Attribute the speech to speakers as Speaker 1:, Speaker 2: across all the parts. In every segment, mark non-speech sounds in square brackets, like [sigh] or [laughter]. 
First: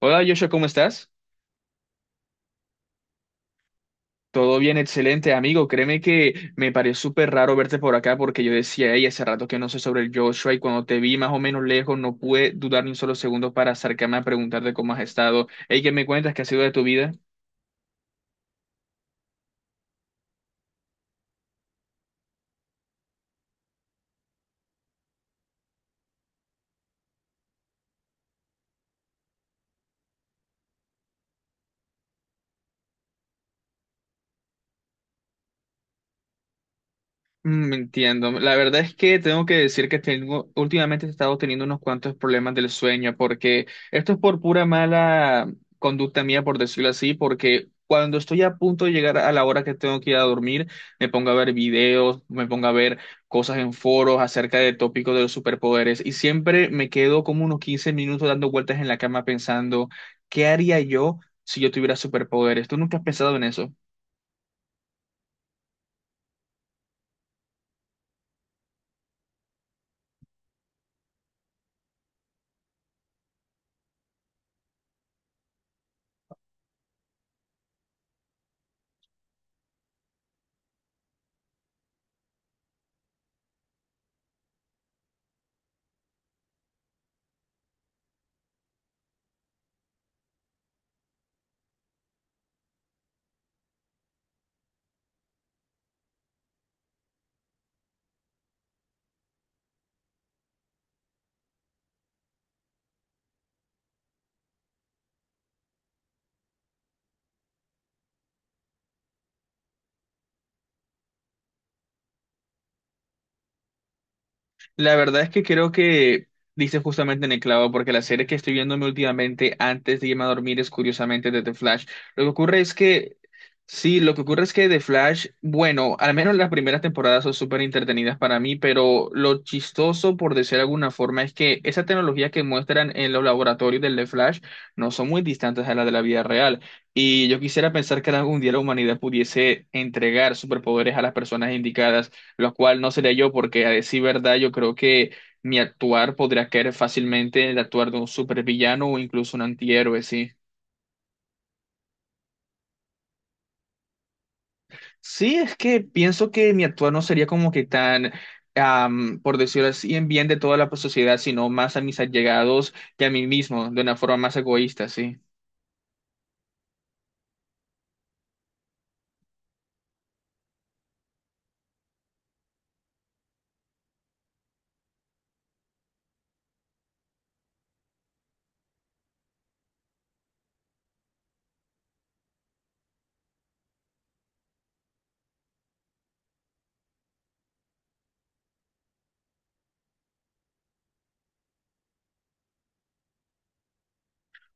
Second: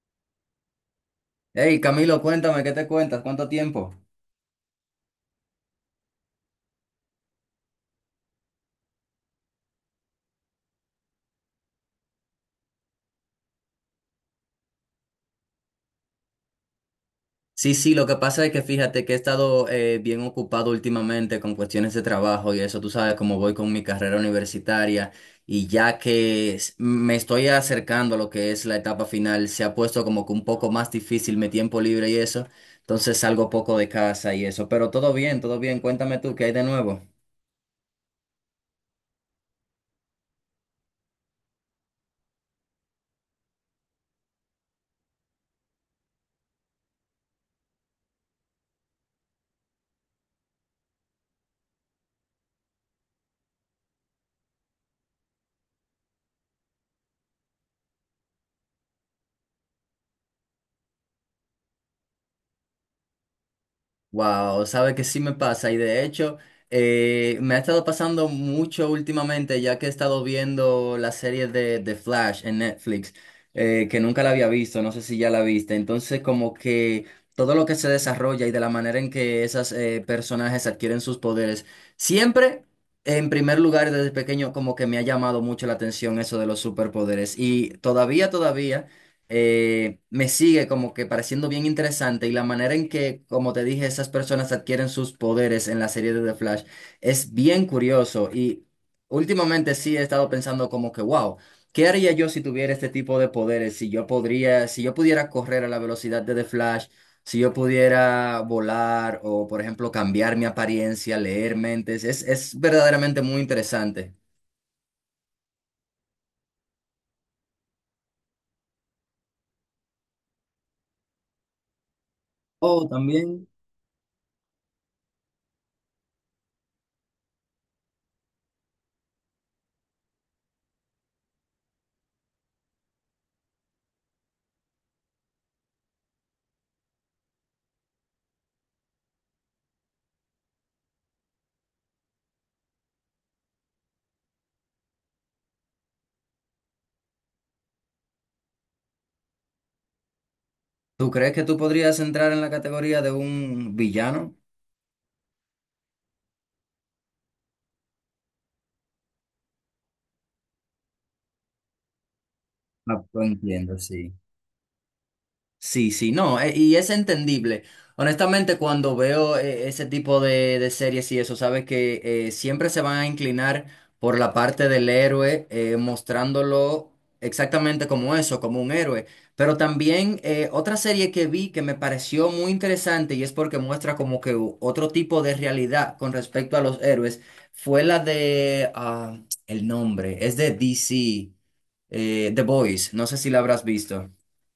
Speaker 1: Hola Joshua, ¿cómo estás?
Speaker 2: Hey, Camilo, cuéntame, ¿qué te cuentas? ¿Cuánto tiempo?
Speaker 1: Todo bien, excelente amigo. Créeme que me pareció súper raro verte por acá porque yo decía, hey, hace rato que no sé sobre el Joshua y cuando te vi más o menos lejos no pude dudar ni un solo segundo para acercarme a preguntarte cómo has estado. Hey, ¿qué me cuentas? ¿Qué ha sido de tu vida?
Speaker 2: Sí, sí, lo que pasa es que fíjate que he estado bien ocupado últimamente con cuestiones de trabajo y eso, tú sabes cómo voy con mi carrera universitaria y ya que me estoy acercando a lo que es la etapa final, se ha puesto como que un poco más difícil mi tiempo libre y eso, entonces salgo poco de casa y eso, pero todo bien, cuéntame tú, ¿qué hay de nuevo?
Speaker 1: Entiendo. La verdad es que tengo que decir que últimamente he estado teniendo unos cuantos problemas del sueño, porque esto es por pura mala conducta mía, por decirlo así, porque cuando estoy a punto de llegar a la hora que tengo que ir a dormir, me pongo a ver videos, me pongo a ver cosas en foros acerca de tópicos de los superpoderes, y siempre me quedo como unos 15 minutos dando vueltas en la cama pensando, ¿qué haría yo si yo tuviera superpoderes? ¿Tú nunca has pensado en eso?
Speaker 2: Wow, sabe que sí me pasa y de hecho me ha estado pasando mucho últimamente ya que he estado viendo la serie de Flash en Netflix, que nunca la había visto, no sé si ya la viste, entonces como que todo lo que se desarrolla y de la manera en que esos personajes adquieren sus poderes, siempre en primer lugar desde pequeño como que me ha llamado mucho la atención eso de los superpoderes y todavía me sigue como que pareciendo bien interesante y la manera en que, como te dije, esas personas adquieren sus poderes en la serie de The Flash es bien curioso. Y últimamente sí he estado pensando como que, wow, ¿qué haría yo si tuviera este tipo de poderes? Si yo podría, si yo pudiera correr a la velocidad de The Flash, si yo pudiera volar o, por ejemplo, cambiar mi apariencia, leer mentes, es verdaderamente muy interesante.
Speaker 1: La verdad es que creo que dices justamente en el clavo, porque la serie que estoy viéndome últimamente antes de irme a dormir es curiosamente de The Flash. Lo que ocurre es
Speaker 2: O
Speaker 1: que,
Speaker 2: también,
Speaker 1: sí, lo que ocurre es que The Flash, bueno, al menos las primeras temporadas son súper entretenidas para mí, pero lo chistoso, por decir de alguna forma, es que esa tecnología que muestran en los laboratorios del The Flash no son muy distantes a la de la vida real. Y yo quisiera pensar que algún día la humanidad pudiese entregar superpoderes a las personas indicadas, lo cual no sería yo porque a decir verdad yo creo que mi actuar podría caer fácilmente en el actuar de un supervillano o incluso un antihéroe, sí.
Speaker 2: ¿tú crees que tú podrías entrar en la categoría de un villano?
Speaker 1: Sí, es que pienso que mi actuar no sería como que tan, por decirlo así, en bien de toda la sociedad, sino más a mis allegados
Speaker 2: Ah,
Speaker 1: y a mí
Speaker 2: pues
Speaker 1: mismo,
Speaker 2: entiendo,
Speaker 1: de una
Speaker 2: sí.
Speaker 1: forma más egoísta, sí.
Speaker 2: Sí, sí, no, y es entendible. Honestamente, cuando veo ese tipo de series y eso, sabes que siempre se van a inclinar por la parte del héroe, mostrándolo exactamente como eso, como un héroe. Pero también, otra serie que vi que me pareció muy interesante y es porque muestra como que otro tipo de realidad con respecto a los héroes fue la de, ah, el nombre, es de DC, The Boys, no sé si la habrás visto.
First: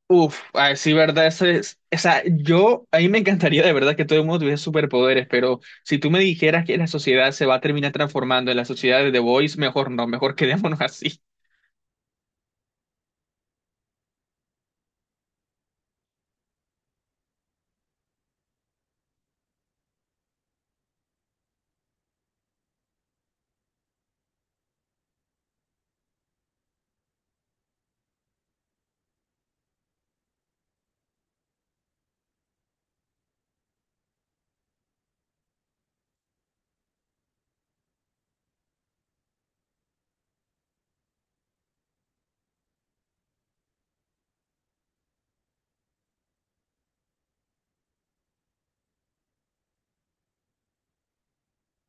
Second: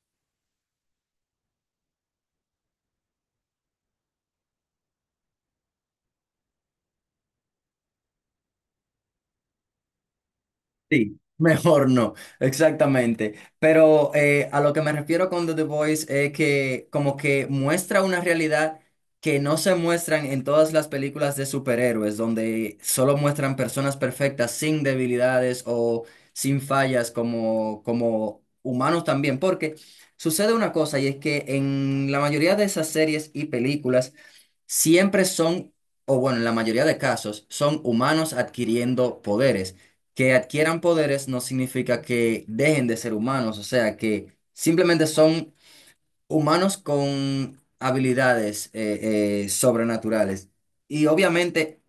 Speaker 1: Uf, a decir verdad, eso es, o sea, yo, a mí me encantaría de verdad que todo el mundo tuviese superpoderes, pero si tú me dijeras que la sociedad se va a terminar transformando en la sociedad de The Voice, mejor no, mejor quedémonos [laughs]
Speaker 2: Sí,
Speaker 1: así.
Speaker 2: [laughs] mejor no, exactamente. Pero a lo que me refiero con The Voice es que como que muestra una realidad que no se muestran en todas las películas de superhéroes, donde solo muestran personas perfectas sin debilidades o sin fallas como humanos también. Porque sucede una cosa y es que en la mayoría de esas series y películas siempre son, o bueno, en la mayoría de casos, son humanos adquiriendo poderes que adquieran poderes no significa que dejen de ser humanos, o sea, que simplemente son humanos con habilidades sobrenaturales. Y obviamente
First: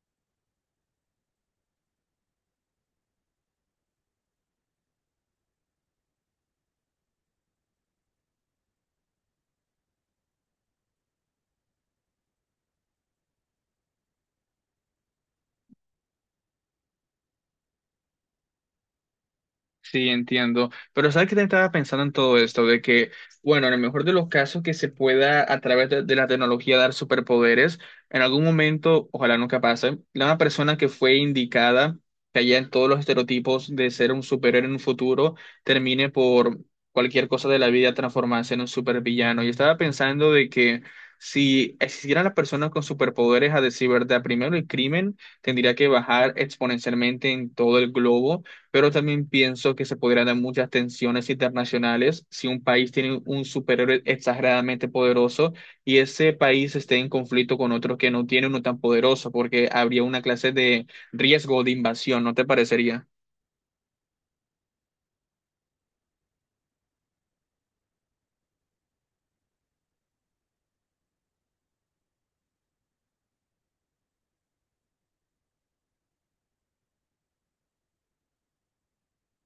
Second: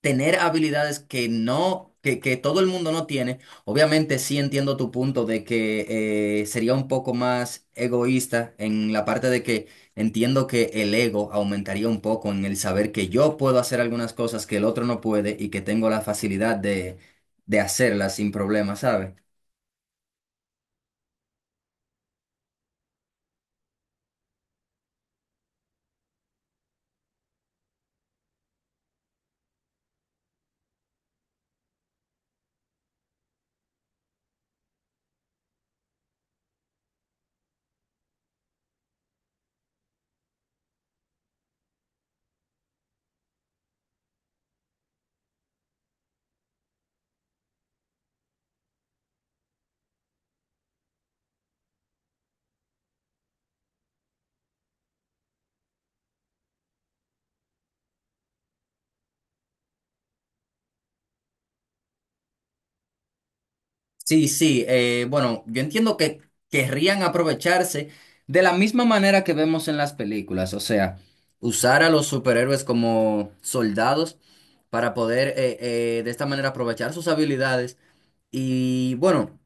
Speaker 2: tener habilidades que todo el mundo no tiene. Obviamente sí entiendo tu punto de que, sería un poco más egoísta en la parte de que entiendo que el ego aumentaría un poco en el saber que yo puedo hacer algunas cosas que el otro no puede y que tengo la facilidad de hacerlas sin problema, ¿sabes?
Speaker 1: Sí, entiendo. Pero ¿sabes qué te estaba pensando en todo esto? De que, bueno, en el mejor de los casos que se pueda a través de la tecnología dar superpoderes, en algún momento, ojalá nunca pase, la una persona que fue indicada, que haya en todos los estereotipos de ser un superhéroe en un futuro, termine por cualquier cosa de la vida transformarse en un supervillano. Y estaba pensando de que si existieran las personas con superpoderes, a decir verdad, primero el crimen tendría que bajar exponencialmente en todo el globo, pero también pienso que se podrían dar muchas tensiones internacionales si un país tiene un superhéroe exageradamente poderoso y ese país esté en conflicto con otro que no tiene uno tan poderoso, porque habría una clase de riesgo de invasión, ¿no te parecería?
Speaker 2: Sí, sí, bueno, yo entiendo que querrían aprovecharse de la misma manera que vemos en las películas, o sea, usar a los superhéroes como soldados para poder de esta manera aprovechar sus habilidades. Y bueno,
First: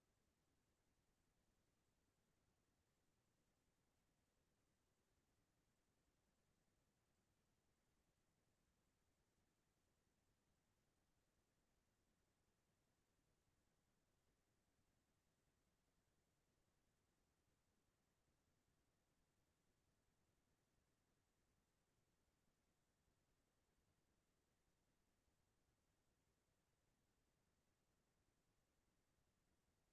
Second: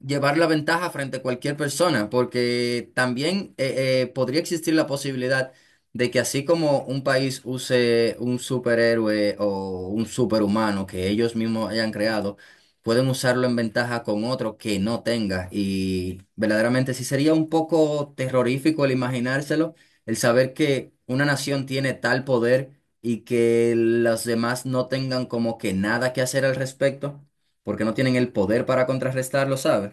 Speaker 2: llevar la ventaja frente a cualquier persona, porque también, podría existir la posibilidad de que así como un país use un superhéroe o un superhumano que ellos mismos hayan creado, pueden usarlo en ventaja con otro que no tenga. Y verdaderamente sí sería un poco terrorífico el imaginárselo, el saber que una nación tiene tal poder y que los demás no tengan como que nada que hacer al respecto, porque no tienen el poder para contrarrestarlo, ¿sabes?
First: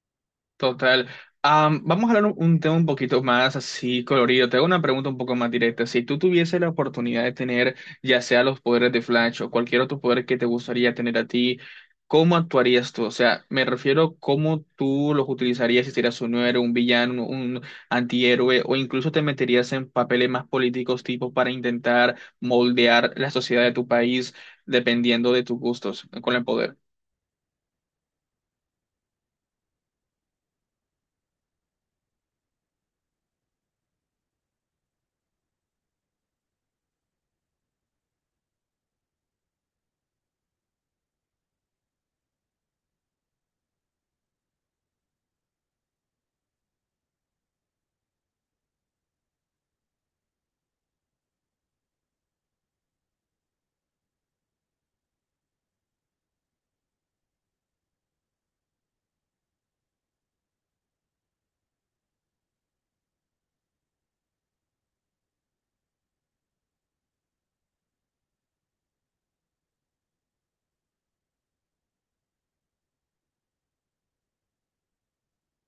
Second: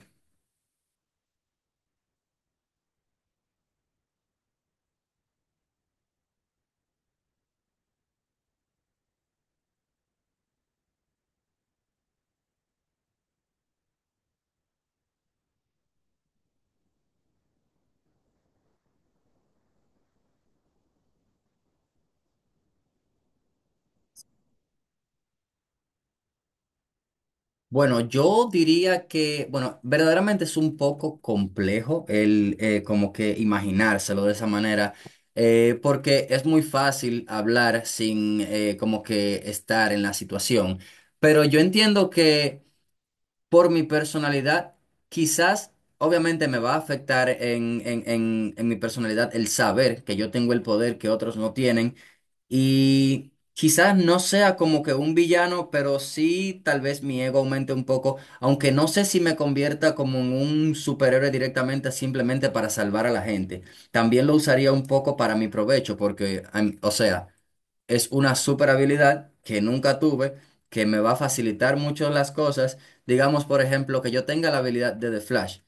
Speaker 1: Total. Vamos a hablar un tema un poquito más así colorido. Te hago una pregunta un poco más directa. Si tú tuvieses la oportunidad de tener ya sea los poderes de Flash o cualquier otro poder que te gustaría tener a ti, ¿cómo actuarías tú? O sea, me refiero cómo tú los utilizarías si serías un héroe, un villano, un antihéroe, o incluso te meterías en papeles más políticos tipo para intentar moldear la sociedad de tu país dependiendo de tus gustos con el poder.
Speaker 2: Bueno, yo diría que, bueno, verdaderamente es un poco complejo el, como que imaginárselo de esa manera, porque es muy fácil hablar sin, como que estar en la situación. Pero yo entiendo que por mi personalidad, quizás, obviamente me va a afectar en mi personalidad el saber que yo tengo el poder que otros no tienen. Y quizás no sea como que un villano, pero sí tal vez mi ego aumente un poco, aunque no sé si me convierta como en un superhéroe directamente simplemente para salvar a la gente. También lo usaría un poco para mi provecho, porque, o sea, es una super habilidad que nunca tuve, que me va a facilitar mucho las cosas. Digamos, por ejemplo, que yo tenga la habilidad de The Flash.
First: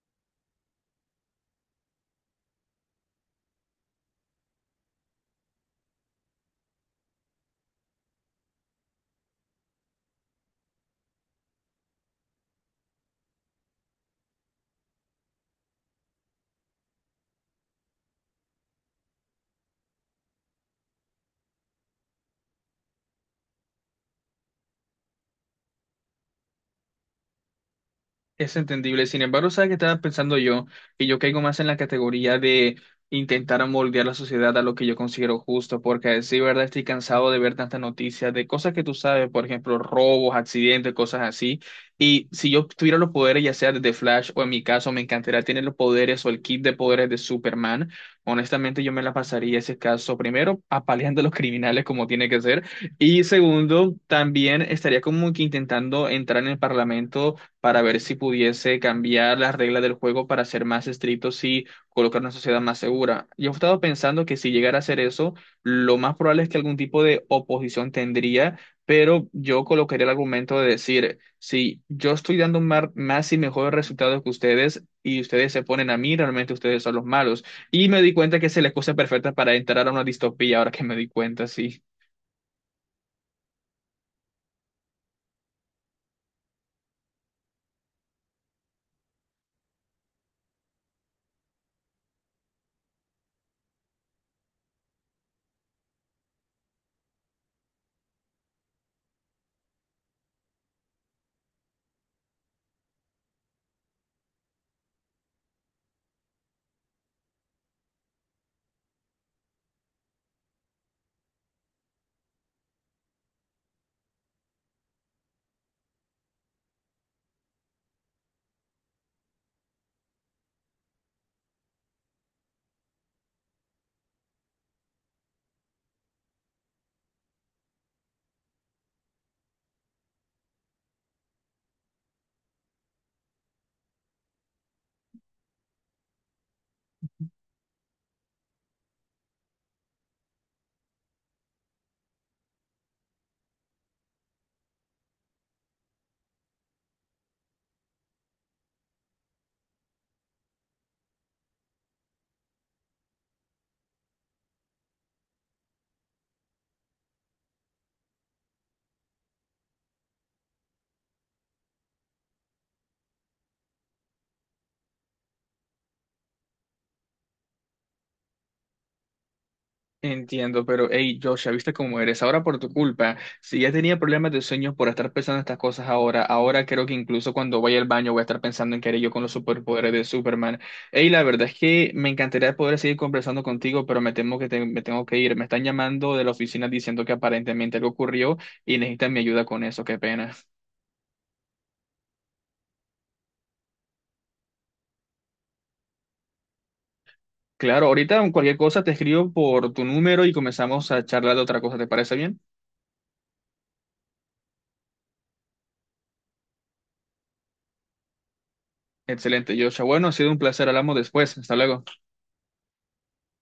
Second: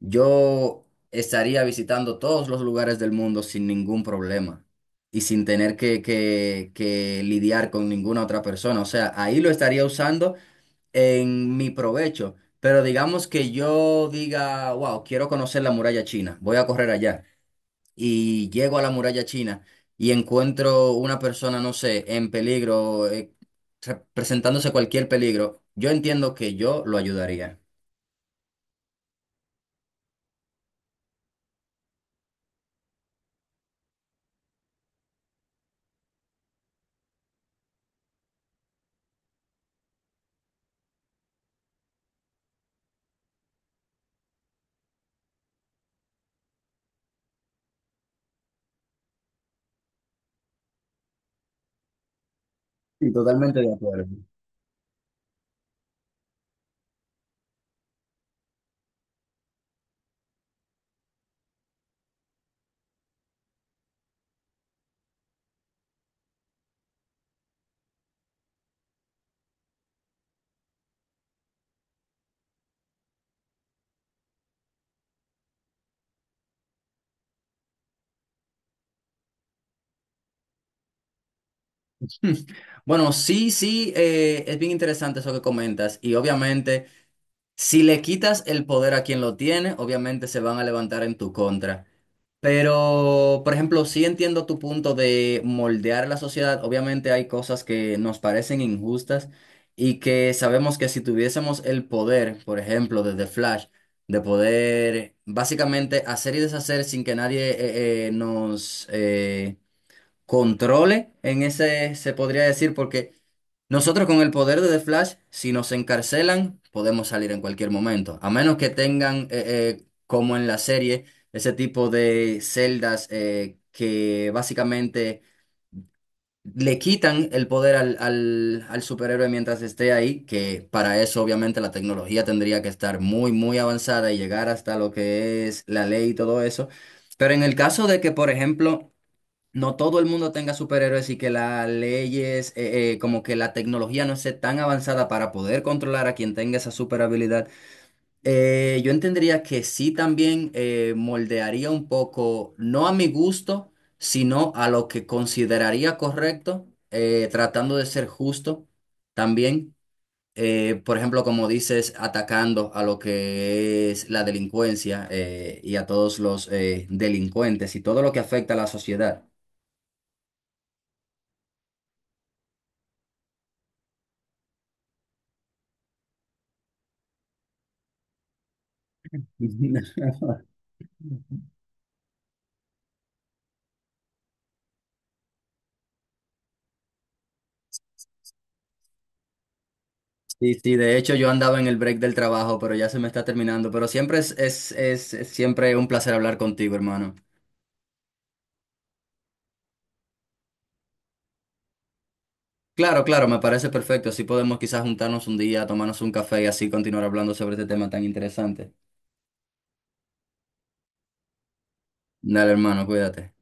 Speaker 2: Yo estaría visitando todos los lugares del mundo sin ningún problema y sin tener que lidiar con ninguna otra persona. O sea, ahí lo estaría usando en mi provecho. Pero digamos que yo diga, wow, quiero conocer la muralla china, voy a correr allá y llego a la muralla china y encuentro una persona, no sé, en peligro, presentándose cualquier peligro, yo entiendo que yo lo ayudaría.
Speaker 1: Es entendible. Sin embargo, ¿sabes qué estaba pensando yo? Que yo caigo más en la categoría de intentar moldear la sociedad a lo que yo considero justo, porque a decir verdad estoy cansado de ver tantas noticias de cosas que tú sabes, por ejemplo, robos, accidentes, cosas así. Y si yo tuviera los poderes, ya sea de The Flash o en mi caso, me encantaría tener los poderes o el kit de poderes de Superman. Honestamente, yo me la pasaría ese caso primero apaleando a los criminales como tiene que ser.
Speaker 2: Sí,
Speaker 1: Y
Speaker 2: totalmente de
Speaker 1: segundo,
Speaker 2: acuerdo.
Speaker 1: también estaría como que intentando entrar en el parlamento para ver si pudiese cambiar las reglas del juego para ser más estrictos y colocar una sociedad más segura. Yo he estado pensando que si llegara a hacer eso, lo más probable es que algún tipo de oposición tendría, pero yo colocaría el argumento de decir, si yo estoy dando más y mejores resultados que ustedes y ustedes se ponen a mí, realmente ustedes son los malos. Y me di cuenta que es la excusa perfecta para entrar a una distopía, ahora que me di cuenta, sí.
Speaker 2: Hmm. Bueno, sí, sí, es bien interesante eso que comentas. Y obviamente, si le quitas el poder a quien lo tiene, obviamente se van a levantar en tu contra. Pero, por ejemplo, sí entiendo tu punto de moldear la sociedad. Obviamente hay cosas que nos parecen injustas y que sabemos que si tuviésemos el poder, por ejemplo, desde Flash, de poder básicamente hacer y deshacer sin que nadie nos... controle en ese, se podría decir, porque nosotros con el poder de The Flash, si nos encarcelan, podemos salir en cualquier momento, a menos que tengan, como en la serie, ese tipo de celdas que básicamente le quitan el poder al superhéroe mientras esté ahí, que para eso obviamente la tecnología tendría que estar muy, muy avanzada y llegar hasta lo que es la ley y todo eso. Pero en el caso de que, por ejemplo, no todo el mundo tenga superhéroes y que las leyes, como que la tecnología no esté tan avanzada para poder controlar a quien tenga esa super habilidad, yo entendería que sí también, moldearía un poco, no a mi gusto, sino a lo que consideraría correcto, tratando de ser justo también. Por ejemplo, como dices, atacando a lo que es la delincuencia y a todos los delincuentes y todo lo que afecta a la sociedad.
Speaker 1: Entiendo, pero hey, Joshua, ¿viste cómo eres? Ahora por tu culpa, si ya tenía problemas de sueño por estar pensando estas cosas ahora, ahora creo que incluso cuando vaya al baño voy a estar pensando en que haré yo con los superpoderes de
Speaker 2: [laughs]
Speaker 1: Superman. Hey, la verdad es que me encantaría poder seguir conversando contigo, pero me temo que me tengo que ir. Me están llamando de la oficina diciendo que aparentemente algo ocurrió y necesitan mi ayuda con eso, qué pena.
Speaker 2: Sí, sí, de hecho yo andaba en el break del trabajo, pero ya se me está terminando. Pero siempre es siempre un placer hablar contigo, hermano.
Speaker 1: Claro, ahorita cualquier cosa te escribo por tu número y comenzamos a charlar de otra cosa, ¿te parece bien?
Speaker 2: Claro, claro, me parece perfecto. Así podemos quizás juntarnos un día, tomarnos un café y así continuar hablando sobre este tema tan interesante.
Speaker 1: Excelente, Joshua. Bueno, ha sido un placer, hablamos después. Hasta luego.
Speaker 2: Dale, hermano, cuídate.